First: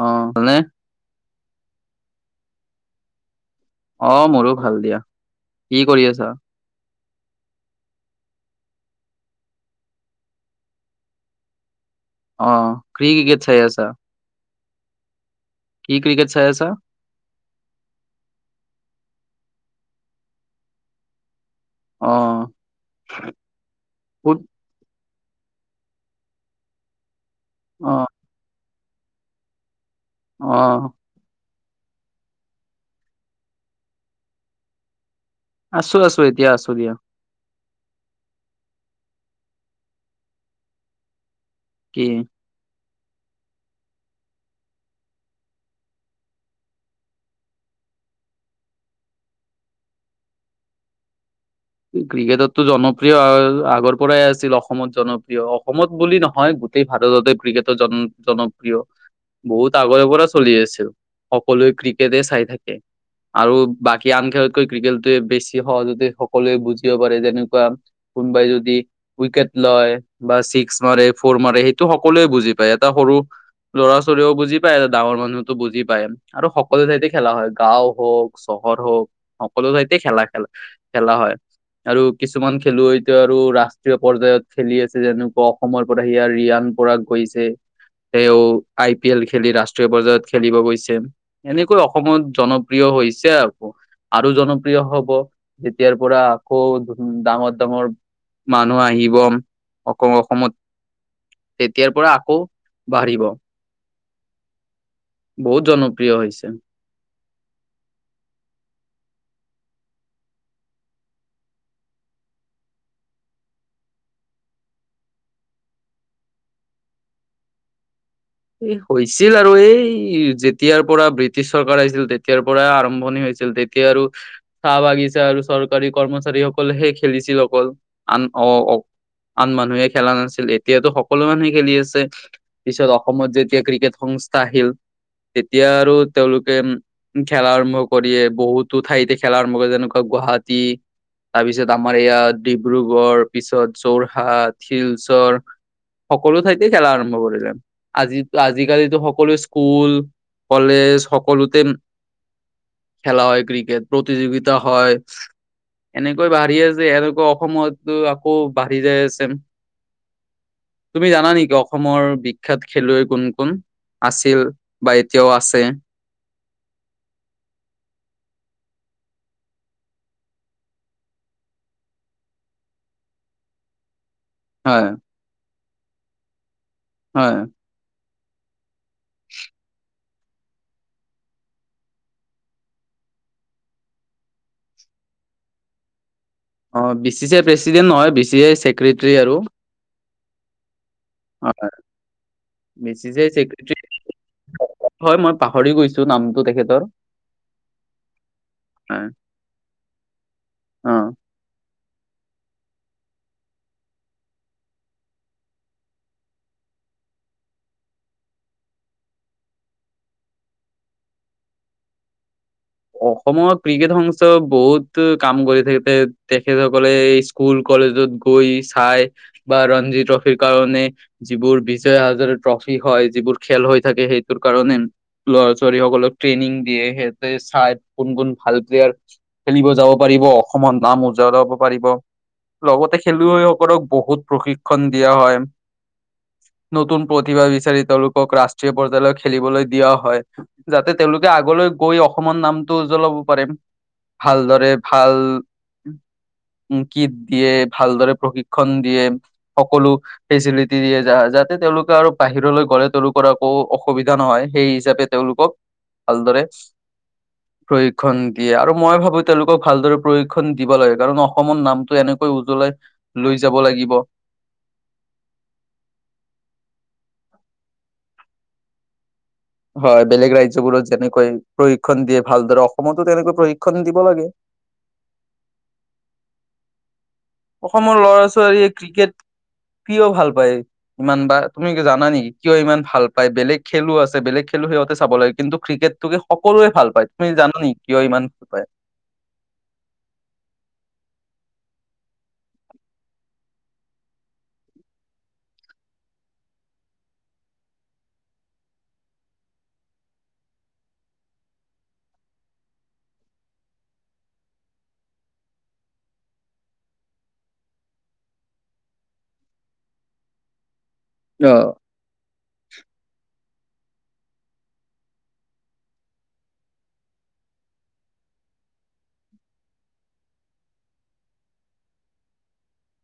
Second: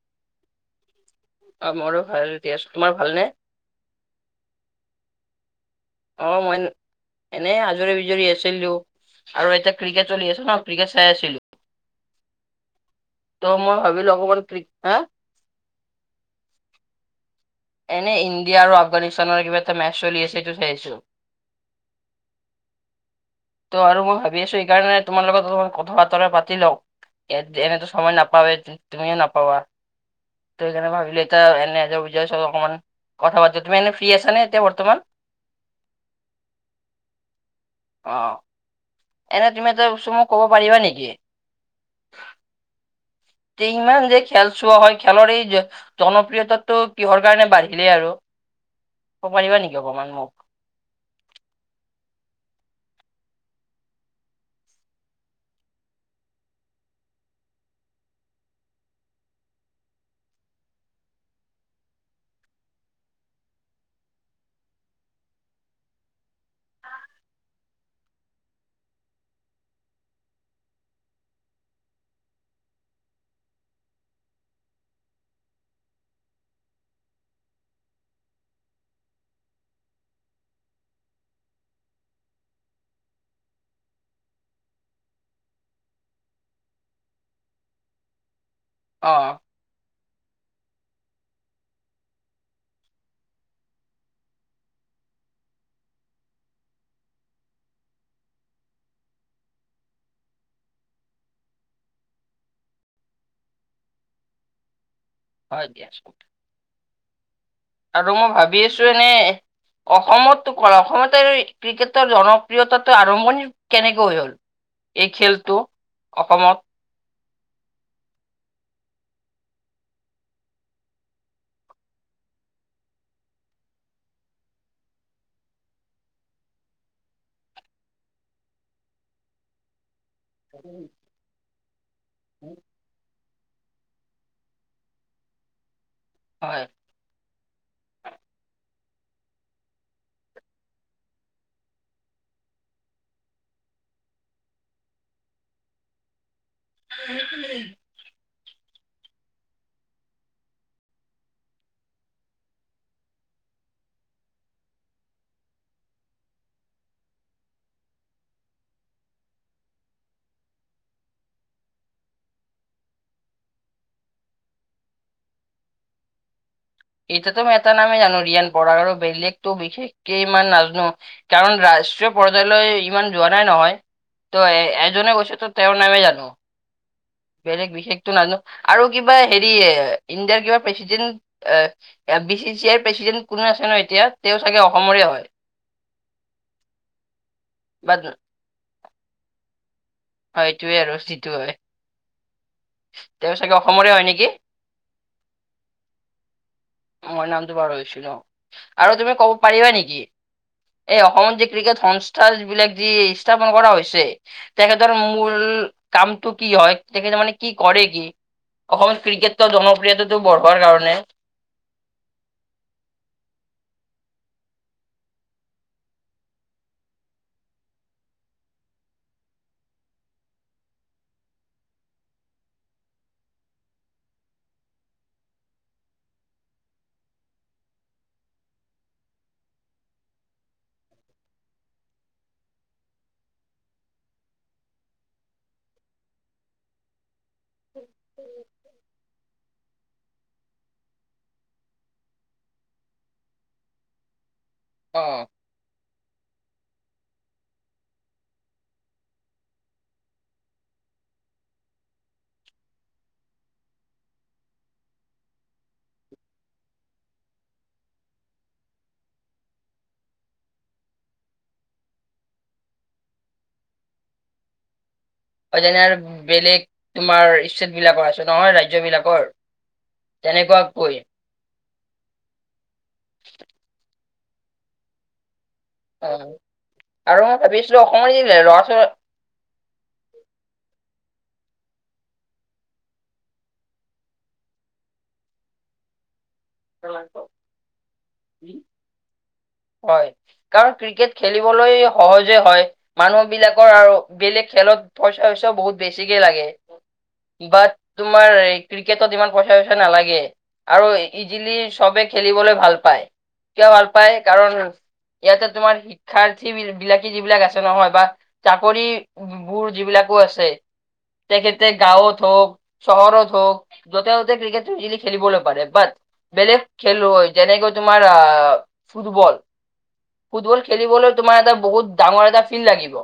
অ ভাল নে? অ মোৰো ভাল দিয়াছ। তোমাৰ ভালনে? অ মোৰো ভাল দিয়া কি কৰি আছা অ মই এনেই আজৰি বিজৰি আছোঁ ছিলো আৰু এতিয়া ক্ৰিকেট চলি আছ ন ক্ৰিকেট চাই আছিলোঁ অ কি ক্ৰিকেট চাই আছা ভাবিলো অকমান ক্ৰিক হা কি ক্ৰিকেট চাই আছা এনে ইণ্ডিয়া আৰু আফগানিস্তানৰ কিবা এটা মেচ চলি আছে সেটো চাইছোঁ। অ ত' আৰু মই ফুট ভাবি আছোঁ এইকাৰণে তোমাৰ লগত ধৰ কথা বতৰা পাতি লও এ এনেতো অ সময় নাপাওৱে তুমিয়ো নাপাবা। [unintelligible] অ মান কথা বাৰ্তা তুমি এনে ফ্ৰী আছা নে এতিয়া বৰ্তমান আছোঁ আছোঁ এতিয়া আছোঁ দিয়া অ', অ', এনে তুমি এটা [unintelligible] মোক ক'ব পাৰিবা নেকি? কি তে ইমান যে খেল চোৱা হয় খেলৰ এই জনপ্ৰিয়তাটো কিহৰ কাৰণে বাঢ়িলেই আৰু? ক'ব পাৰিবা নেকি অকমান মোক? ক্ৰিকেটতো জনপ্ৰিয় আগৰ পৰাই আছিল অসমত জনপ্ৰিয় অসমত বুলি নহয় গোটেই ভাল ভাৰততে ক্ৰিকটৰ জন জনপ্ৰিয় বহুত আগৰে পৰা চলি আছিল সকলোৱে ক্ৰিকেটে চাই থাকে আৰু বাকী আন খেলতকৈ ক্ৰিকেটটোৱে বেছি সহজতে সকলোৱে বুজিব পাৰে যেনেকুৱা কোনোবাই যদি উইকেট লয় বা ছিক্স ম [unintelligible] [unintelligible] মাৰে সেইটো সকলোৱে বুজি পায় এটা সৰু ল'ৰা ছোৱালীও বুজি পায় ডাঙৰ মানুহতো বুজি পায় আৰু সকলো ঠাইতে খেলা হয় গাও হওক চ [unintelligible] হওক সকলো ঠাইতে খেলা খেলা- খেলা হয়। আৰু কিছুমান খেলুৱৈটো আৰু ৰাষ্ট্ৰীয় পৰ্যায়ত খেলি আছে, যেনেকুৱা অসমৰ পৰা সিয়া ৰিয়ান। পৰা গৈছে তেওঁ আই পি অ এল খেলি ৰাষ্ট্ৰীয় পৰ্যায়ত খেলিব গৈছে, এনেকৈ অসমত জনপ্ৰিয় হৈছে আৰু। আৰু জনপ্ৰিয় হ'ব যেতিয়াৰ পৰা আকৌ ডাঙৰ-ডাঙৰ মানুহ আহিব আকৌ অসমত তেতিয়াৰ পৰা আকৌ বাঢ়িব। বহুত হয় দিয়া, জনপ্ৰিয় হৈছে আৰু মই ভাবি আছো এনে অসমতটো কৰা অসমত ক্ৰিকেটৰ জনপ্ৰিয়তাটো আৰম্ভণি কেনেকৈ হ'ল। এই খেলটো অসমত, হৈছিল আৰু এই যেতিয়াৰ পৰা ব্ৰিটিছ চৰকাৰ আহিছিল তেতিয়াৰ পৰা আৰম্ভণি হৈছিল তে। তেতিয়া আৰু চাহ বাগিচা আৰু চৰকাৰী কৰ্মচাৰীসকলেহে খেলিছিল অকল, আন অ'। আন মানুহে খেলা নাছিল এতিয়াতো সকলো মানুহে খেলি আছে পিছত অসমত যেতিয়া ক্ৰিকেট সংস্থা আহিল তেতিয়া আৰু তেওঁলোকে হয় উম খেলা আৰম্ভ কৰিয়ে বহুতো ঠাইতে খেলা আৰম্ভ কৰে যেনেকুৱা গুৱাহাটী। তাৰপিছত আমাৰ ইয়াত ডিব্ৰুগড় পিছত যোৰহাট, শিলচৰ। [unintelligible] সকলোঠাইতে খেলা আৰম্ভ কৰিলে। আজি আজিকালিতো সকলো স্কুল কলেজ সকলোতে খেলা হয়, ক্ৰিকেট প্ৰতিযোগিতা হয়। এনেকৈ বাঢ়ি আছে এনেকুৱা অসমত আকৌ বাঢ়ি যাই আছে। তুমি জানা নেকি অসমৰ বি বিখ্যাত খেলুৱৈ কোন- কোন আছিল বা এতিয়াও আছে। এতোটো মই এটা নামেই জানো ৰিয়ান বড়া বেলেগতো বিশেষকে ইমান নাজনো কাৰণ। ৰাষ্ট্ৰীয় পৰ্যায়লৈ ইমান যোৱা নাই নহয়। ত' হয় এজনে কৈছেতো তেওঁৰ নামে জানো হয় বেলেগ বিশষেটো নাজা আৰু কিবা হেৰি ইণ্ডিয়াৰ কিবা প্ৰেচিডেণ্ট। এ বি চি চিৰ প্ৰেচিডেণ্ট কোনো আছে ন এতিয়া তেওঁ চাগে অসমৰে হয়। [unintelligible] অ' B C C I president বা নহয়, বি চি চি আইৰ ছেক্ৰেটৰী আৰু। সেইটোয়ে আৰু যিটো হয় বি চি চি আই তেওঁ চাগে ছেক্ৰেটৰী অসমৰে হয় নেকি। হয় মই পাহৰি গৈছো নামটো তেখেতৰ। মই নামটো পাহৰিছোঁ ন আৰু হয় তুমি ক'ব পাৰিবা নেকি অ এই অসমত যে ক্ৰি তে সংস্থা যি বিলাক যি স্থাপন কৰা হৈছে তেখেতৰ মূল কামটো কি হয় [unintelligible] মানে কি কৰে কি অসম ক্ৰিকেটৰ জনপ্ৰিয়তাটো বঢ়োৱাৰ কাৰণে। অসমৰ ক্ৰিকেট সংস্থা বহুত কাম কৰি থাকে দে তেখেতসকলে স্কুল কলে, [unintelligible] গৈ চাই বা ৰঞ্জিত ট্ৰফিৰ কাৰণে যিবোৰ বিজয় হাজৰ ট্ৰফি হয় যিবোৰ খেল হৈ থাকে, সেইটোৰ কাৰণে ল'ৰা ছোৱালী সকলক ট্ৰেইনিং দিয়ে সেহতে ঠাইত কোন কোন ভাল প্লেয়াৰ খেলিব যাব পাৰিব অসমত নাম উজাইলাব পাৰিব [unintelligible] লগতে খেলুৱৈসকলক বহুত প্ৰশিক্ষণ দিয়া হয়। নতুন প্ৰতিভা বিচাৰি তেওঁলোকক ৰাষ্ট্ৰীয় পৰ্যায়লৈ খেলিবলৈ দিয়া হয়, যাতে তেওঁলোকে আগলৈ গৈ অসমৰ নামটো উ জ্বলাব পাৰিম। ভালদৰে ভাল। উম, কিট দিয়ে ভালদৰে প্ৰশিক্ষণ দিয়ে সকলো ফেচিলিটি দিয়ে যাত তেওঁলোকে আৰু বাহিৰলৈ গ'লে তেওঁলোকৰ আকৌ অসুবিধা নহয়, সেই হিচাপে তেওঁলোকক আলদাৰেছ। প্ৰশিক্ষণ দিয়ে, আৰু মই ভাবো তেওঁলোকক ভালদৰে প্ৰশিক্ষণ দিব লাগে। কাৰণ অসমৰ নামটো এনেকৈ উ লৈ যাব লাগিব হয়, যেনে বেলেগ তোমাৰ ষ্টেট বিলাকৰ আছে নহয় ৰাজ্যবিলাকৰ হয় বেলেগ ৰাজ্যবোৰত যেনেকৈ প্ৰশিক্ষণ দিয়ে ভালদৰে অসমতো তেনেকৈ প্ৰশিক্ষণ দিব লাগে হয়। অসমৰ লৰা ছোৱালীয়ে ক্ৰিকেট প্ৰিয় ভাল পায় ইমান বা তুমি জানা নেকি কিয় ইমান ভাল পাই, বেলেগ খেলো আছে বেলেগ খেলো সিহঁতে চাব লাগে কিন্তু ক্ৰিকেটোকে সকলোৱে ভাল পায় তুমি জানা নে কিয় ইমান ভাল পায় হয় কাৰণ ক্ৰিকেট খেলিবলৈ সহজে হয় মানুহ বিলাকৰ আৰু বেলেগ খেলত পইচা, পইচা বহুত বেছিকে বাট তোমাৰ ক্ৰিকেটত ইমান, পইচা, পইচা নালাগে আৰু ইজিলি চবে খেলিবলৈ ভাল পায়, কিয়া ভাল পায় কাৰণ ইয়াতে তোমাৰ শিক্ষাৰ্থী বিলাকে যিবিলাক আছে নহয় বা চাকৰি বোৰ যিবিলাক আছে তেখেতে অ', গাঁৱত হওক চহৰত হওক য'তে ত'তে ক্ৰিকেট মিজিলি খেলিবলৈ পাৰে বাট বেলেগ খেলুঐ যেনেক তোমাৰ আহ ফুটবল ফুটবল খেলিবলৈ তোমাৰ এটা বহুত ডাঙৰ এটা ফিল্ড লাগিব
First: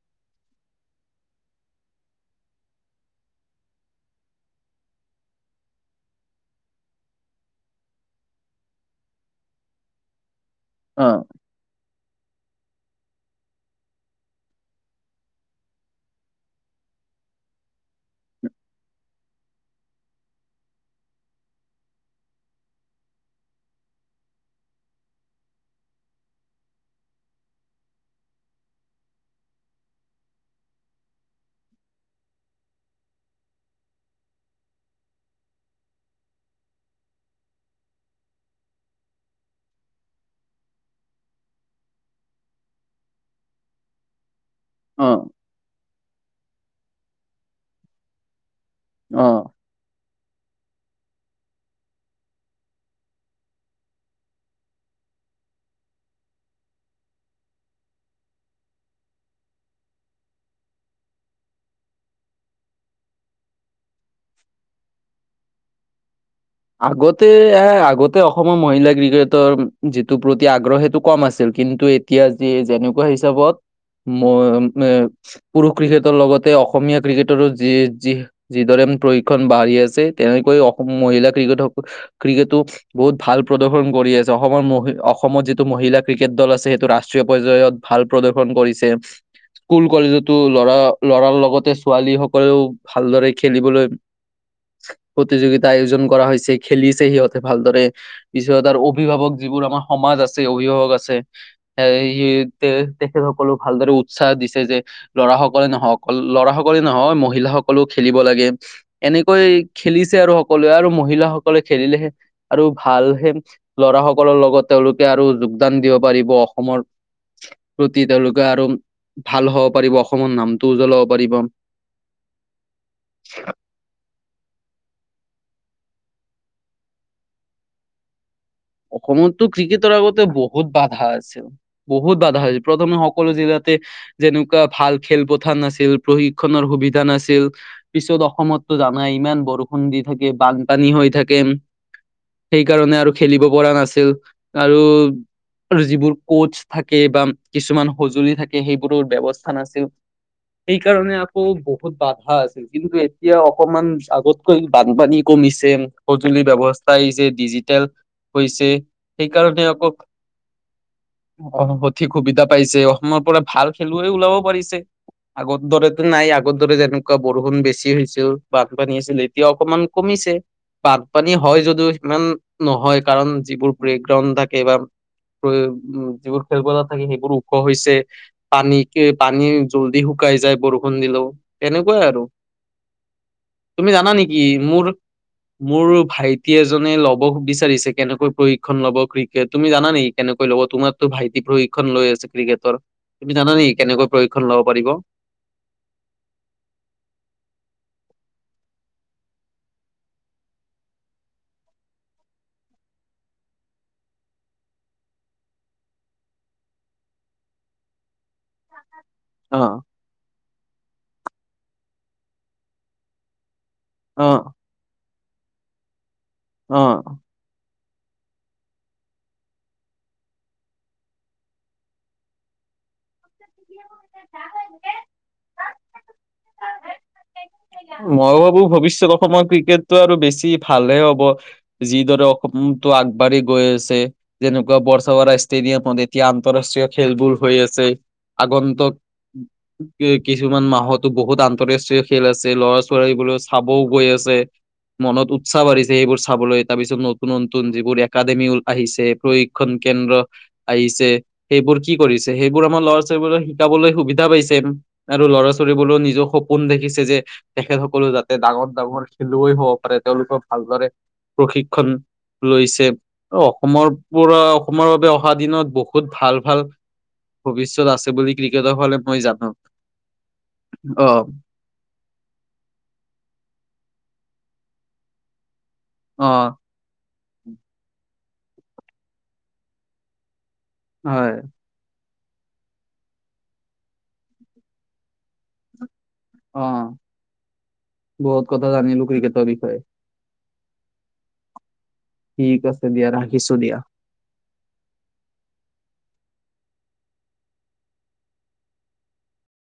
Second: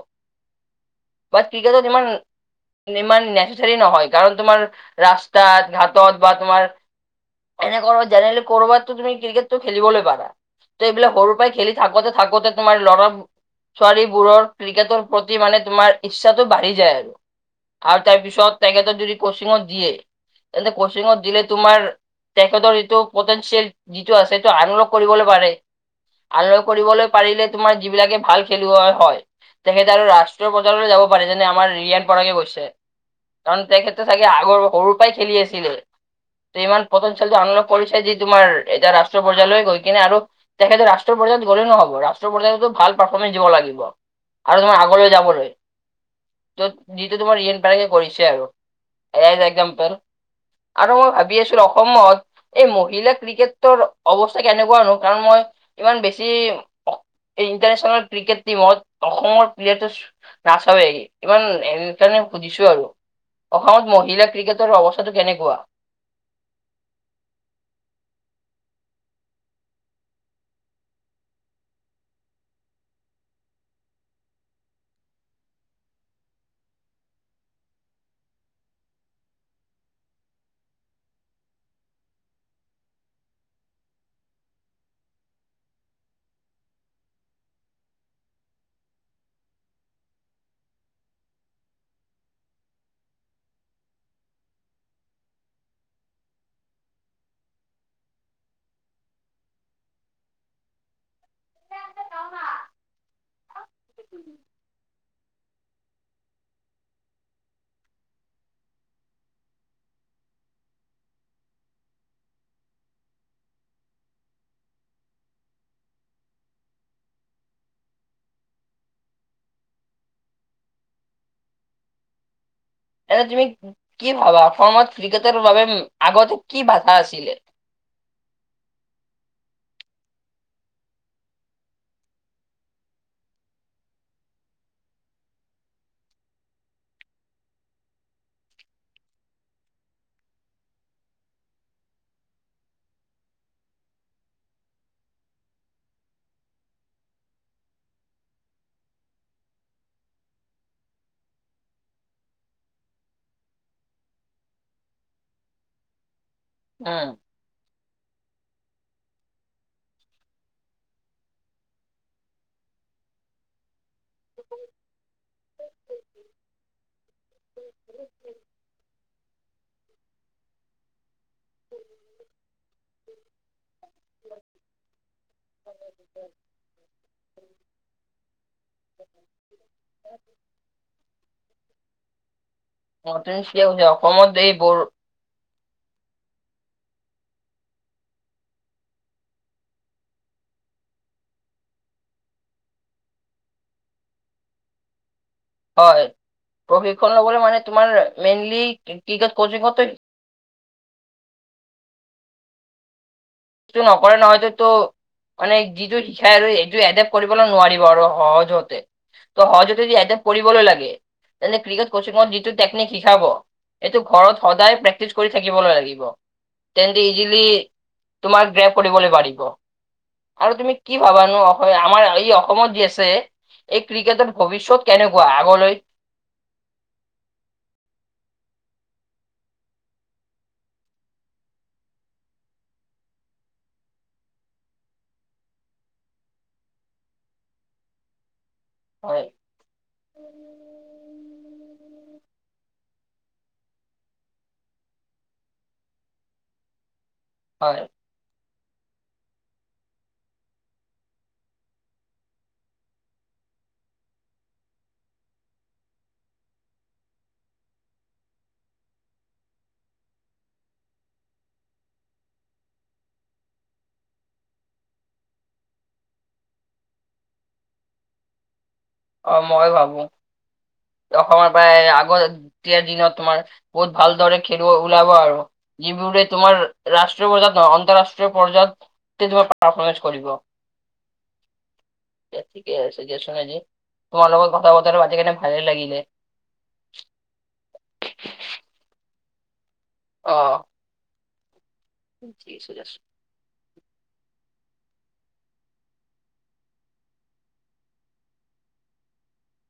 বাট ক্ৰিকটত ইমান ইমান নেচচাৰি নহয়, কাৰণ তোমাৰ ৰাস্তাত ঘাটত বা তোমাৰ এনে কৰ জি কৰ'বাত তো তুমি ক্ৰিকটটো খেলিবলৈ পাৰা ত এইবিলাক অ', সৰুৰ পৰাই খেলি থাকোঁতে থাকোতে তোমাৰ ল'ৰা ছোৱালীবোৰৰ ক্ৰিকেটৰ প্ৰতি মানে তোমাৰ ইচ্ছাটো বাঢ়ি যায় আৰু আৰু তাৰপিছত তেখেতৰ যদি কোচিংত দিয়ে তেন্তে কোচিং দিলে তোমাৰ তেখেতৰ যিটো পটেঞ্চিয়েল যিটো আছে সেইটো আনলক কৰিবলৈ পাৰে। আনলক কৰিবলৈ পাৰিলে তোমাৰ যিবিলাকে ভাল খেলুৱা হয়। তেখেতে আৰু ৰাষ্ট্ৰীয় প্ৰজাৰলৈ যাব পাৰে যেনে আমাৰ ৰিয়ান পৰাকে গৈছে কাৰণ তেখেততে চাগে আগৰ সৰু পৰাই খেলি আছিলে ইমান পটেঞ্চিয়েলটো আনলক কৰিছে যে তোমাৰ এতিয়া ৰাষ্ট্ৰীয় প্ৰয্যায়লৈ গৈ কিনে, আৰু তেখেতে ৰাষ্ট্ৰীয় প্ৰয্যায়ত গ'লে নহব। ৰাষ্ট্ৰপধানতো ভাল পাৰফৰ্মেন্ঞ্চ দিব লাগিব আৰু তোমাৰ আগলৈ অ', যাবলৈ য'ত যটো তোমাৰ ৰিয়ান পৰাগে কৰিছে আৰু অ'। সেইয়া এক্সাম্পল, আৰু মই ভাবি আছো ৰ। অসময়ত এই মহিলা ক্ৰিকেটৰ অৱস্থা কেনেকুৱানো কাৰণ মই ইমান বেছি এই ইণ্টাৰনেশ্যনেল ক্ৰিকেট টিমত অসমৰ প্লেয়াৰটো নাচাবে ইমান সেইকাৰণে সুধিছো আৰু অসমত মহিলা ক্ৰিকেটৰ অৱস্থাটো কেনেকুৱা? আগতে এ আগতে অসমৰ মহিলা ক্ৰিকেটৰ যিটো প্ৰতি আগ্ৰহ সেইটো কম আছিল কিন্তু এতিয়া যি যেনেকুৱা হিচাপত ম পুৰুষ ক্ৰিকেটৰ লগতে অসমীয়া ক্ৰিকেটাৰো যি যি যিদৰে প্ৰশিক্ষন বাঢ়ি আছে তেনেকৈ অসম মহিলাক ক্ৰিকেট ক্ৰিকেটটো বহুত ভাল প্ৰদৰ্শন কৰি আছে অসমৰ অসমত যিটো মহিলা ক্ৰিকেট দল আছে সেইটো ৰাষ্ট্ৰীয় পৰ্যায়ত ভাল প্ৰদৰ্শন কৰিছে। স্কুল কলেজতো লৰা লৰাৰ লগতে ছোৱালী সকলেও ভালদৰে খেলিবলৈ প্ৰতিযোগিতা আয়োজন কৰা হৈছে খেলিছে সিহঁতে ভালদৰে পিছত আৰু অভিভাৱক যিবোৰ আমাৰ সমাজ আছে অভিভাৱক আছে স তে তেখেত সকলক ভালদৰে উৎসাহ দিছে যে লৰা সকলে নহওক লৰা সকলে নহয় মহিলাসকলে খেলিব লাগে এনেকৈ খেলিছে আৰু সকলোৱে আৰু মহিলাসকলে খেলিলেহে আৰু ভালহে ল'ৰা সকলৰ লগত তেওঁলোকে আৰু যোগদান দিব পাৰিব অসমৰ প্ৰতি, তেওঁলোকে আৰু ভাল হ'ব পাৰিব অসমৰ নামটো উজ্বলাব পাৰিব [inaudible] এনে তুমি কি ভাবা অসমত ক্ৰিকেটৰ বাবে আগতে কি বাধা আছিলে? অসমততো ক্ৰিকেটৰ আগতে বহুত বাধা আছে, বহুত বাধা হৈছিল প্ৰথমে সকলো জিলাত যেনেকুৱা ভাল খেলপথাৰ নাছিল। প্ৰশিক্ষনৰৰ সুবিধা নাছিল। পিছত অসমত টো জানাই ইমান বৰষুণ দি থাকে। বানপানী হৈ থাকে। সেইকাৰণে আৰু খেলিব পৰা নাছিল। আৰু যিবোৰ কোচ থাকে বা কিছুমান সঁজুলি থাকে সেইবোৰৰ ব্যৱস্থা নাছিল। সেই কাৰণে আকৌ বহুত বাধা আছিল কিন্তু এতিয়া অকমান আগতকৈ বানপানী কমি নিছে সঁজুলি ব্যৱস্থাই উম যে ডিজিটেল হৈছে, সেইকাৰণে আকৌ অ' সঠিক সুবিধা পাইছে। অসমৰ পৰা ভাল খেলুৱৈও ওলাব পাৰিছে। আগৰ দৰেতো নাই। আগৰ দৰে যেনেকুৱা বৰষুণ বেছি হৈছিল, বানপানী আছিল, এতিয়া অকনমান কমি পিছে বানপানী হয় যদিও সিমান নহয়। কাৰণ যিবোৰ ব্ৰেকগ্ৰাউণ্ড থাকে বা উ যিবোৰ খেলপথাৰ থাকে সেইবোৰ ওখ হৈছে। পানী কে পানী জল্দি শু শুকাই যাই বৰষুণ দিলেও এনেকুৱাই আৰু। অ, তুমি ঠিকে কৈছা তুমি জানা অসমত নেকি এই বৰ মোৰ মোৰ ভাইত টি এজনে ল'ব বিচাৰিছে। কেনেকৈ প্ৰশিক্ষণ লব ক্ৰিকেট। তুমি জানা নেকি কেনেকৈ লব তোমাৰতো ভাইটি প্ৰশিক্ষণ লৈ আছে ক্ৰিকেটৰ। তুমি জানা নেকি কেনেকৈ প্ৰশিক্ষণ লব পাৰিব? হয় প্ৰশিক্ষণ লবলে মানে তোমাৰ মেইনলি ক্ৰিকেট কোচিংতে টো নকৰে নহয়ততো মানে যিটো শিকাই আৰু সেইটো এডেপট কৰিবলৈ নোৱাৰিব আৰু সহজ জতে। ত অ সহজতে যদি এদপ্ত কৰিবলৈ লাগে ক ক্ৰিকেট কোচিং ত যিটো টেকনিক শিকাব এইটো অ ঘৰত সদায় প্ৰেক্টিছ কৰি থাকিবই লাগিব অ তেন্তে ইজিলি তোমাক গ্ৰেপ কৰিবলৈ পাৰিব। আৰু তুমি কি ভাবানো আমাৰ এই অসমত যি আছে এই ক্ৰিকেটৰ ভৱিষ্যত কেনেকুৱা আগলৈ। মই ভাবো ভৱিষ্যত অসমৰ ক্ৰিকেটটো আৰু বেছি ভালহে হব, যিদৰে অসমতো আগ আগবাঢ়ি গৈ আছে। যেনেকুৱা বৰ্ষাবাৰা ষ্টেডিয়ামত এতিয়া আন্তৰাষ্ট্ৰীয় খেলবোৰ হৈ আছে। আগন্তক হয় কি কিছুমান মাহতো বহুত আন্তৰাষ্ট্ৰীয় খেল আছে ল'ৰা বলৈ চাবও গৈ আছে, মনত উৎসাহ বাঢ়িছে এইবোৰ চাবলৈ তাৰপিছত নতু নতুন হয় যিবোৰ একাডেমি হ'ল আহিছে প্ৰশিক্ষণ কেন্দ্ৰ আহিছে, সেইবোৰ কি কৰিছে সেইবোৰ আমাৰ ল'ৰা-ছো টেবুলত শিকাবলৈ সুবিধা পাইছে আৰু ল'ৰা- ছোৱালী বোৰেও নিজৰ সপোন দেখিছে যে তেখেত সকলেও যাতে ডাঙৰ, ডাঙৰ খেলুৱৈ হ'ব পাৰে তেওঁলোকৰ ভালদৰে প্ৰশিক্ষণ। লৈছে অসমৰ পৰা অসমৰ বাবে অহা দিনত বহুত ভাল ভাল ভৱিষ্যত আছে। বুলি ক্ৰিকেটৰ ফালে অ' জানো মই ভাবো। অ অসমৰ প্ৰায় আগত এতিয়াৰ দিনত তোমাৰ বহুত ভালদৰে খেলুৱ ওলাব আৰু যিবোৰে অ তোমাৰ ৰাষ্ট্ৰীয় পৰ্যায়ত নহয় অন্তঃৰাষ্ট্ৰীয় পৰ্যায়ত তোমাৰ পাৰফৰ্মেঞ্চ কৰিব। হয়। এতিয়া ঠিকে আছে দিয়াচোন, এনেই তোমাৰ লগত কথা বতৰাটো পাতি কিনে ভালেই লাগিলে। অ' বহুত কথা জানিলো ক্ৰিকেটৰ বিষয়ে। অ'। ঠিক আছে দিয়া ৰাখিছো দিয়া।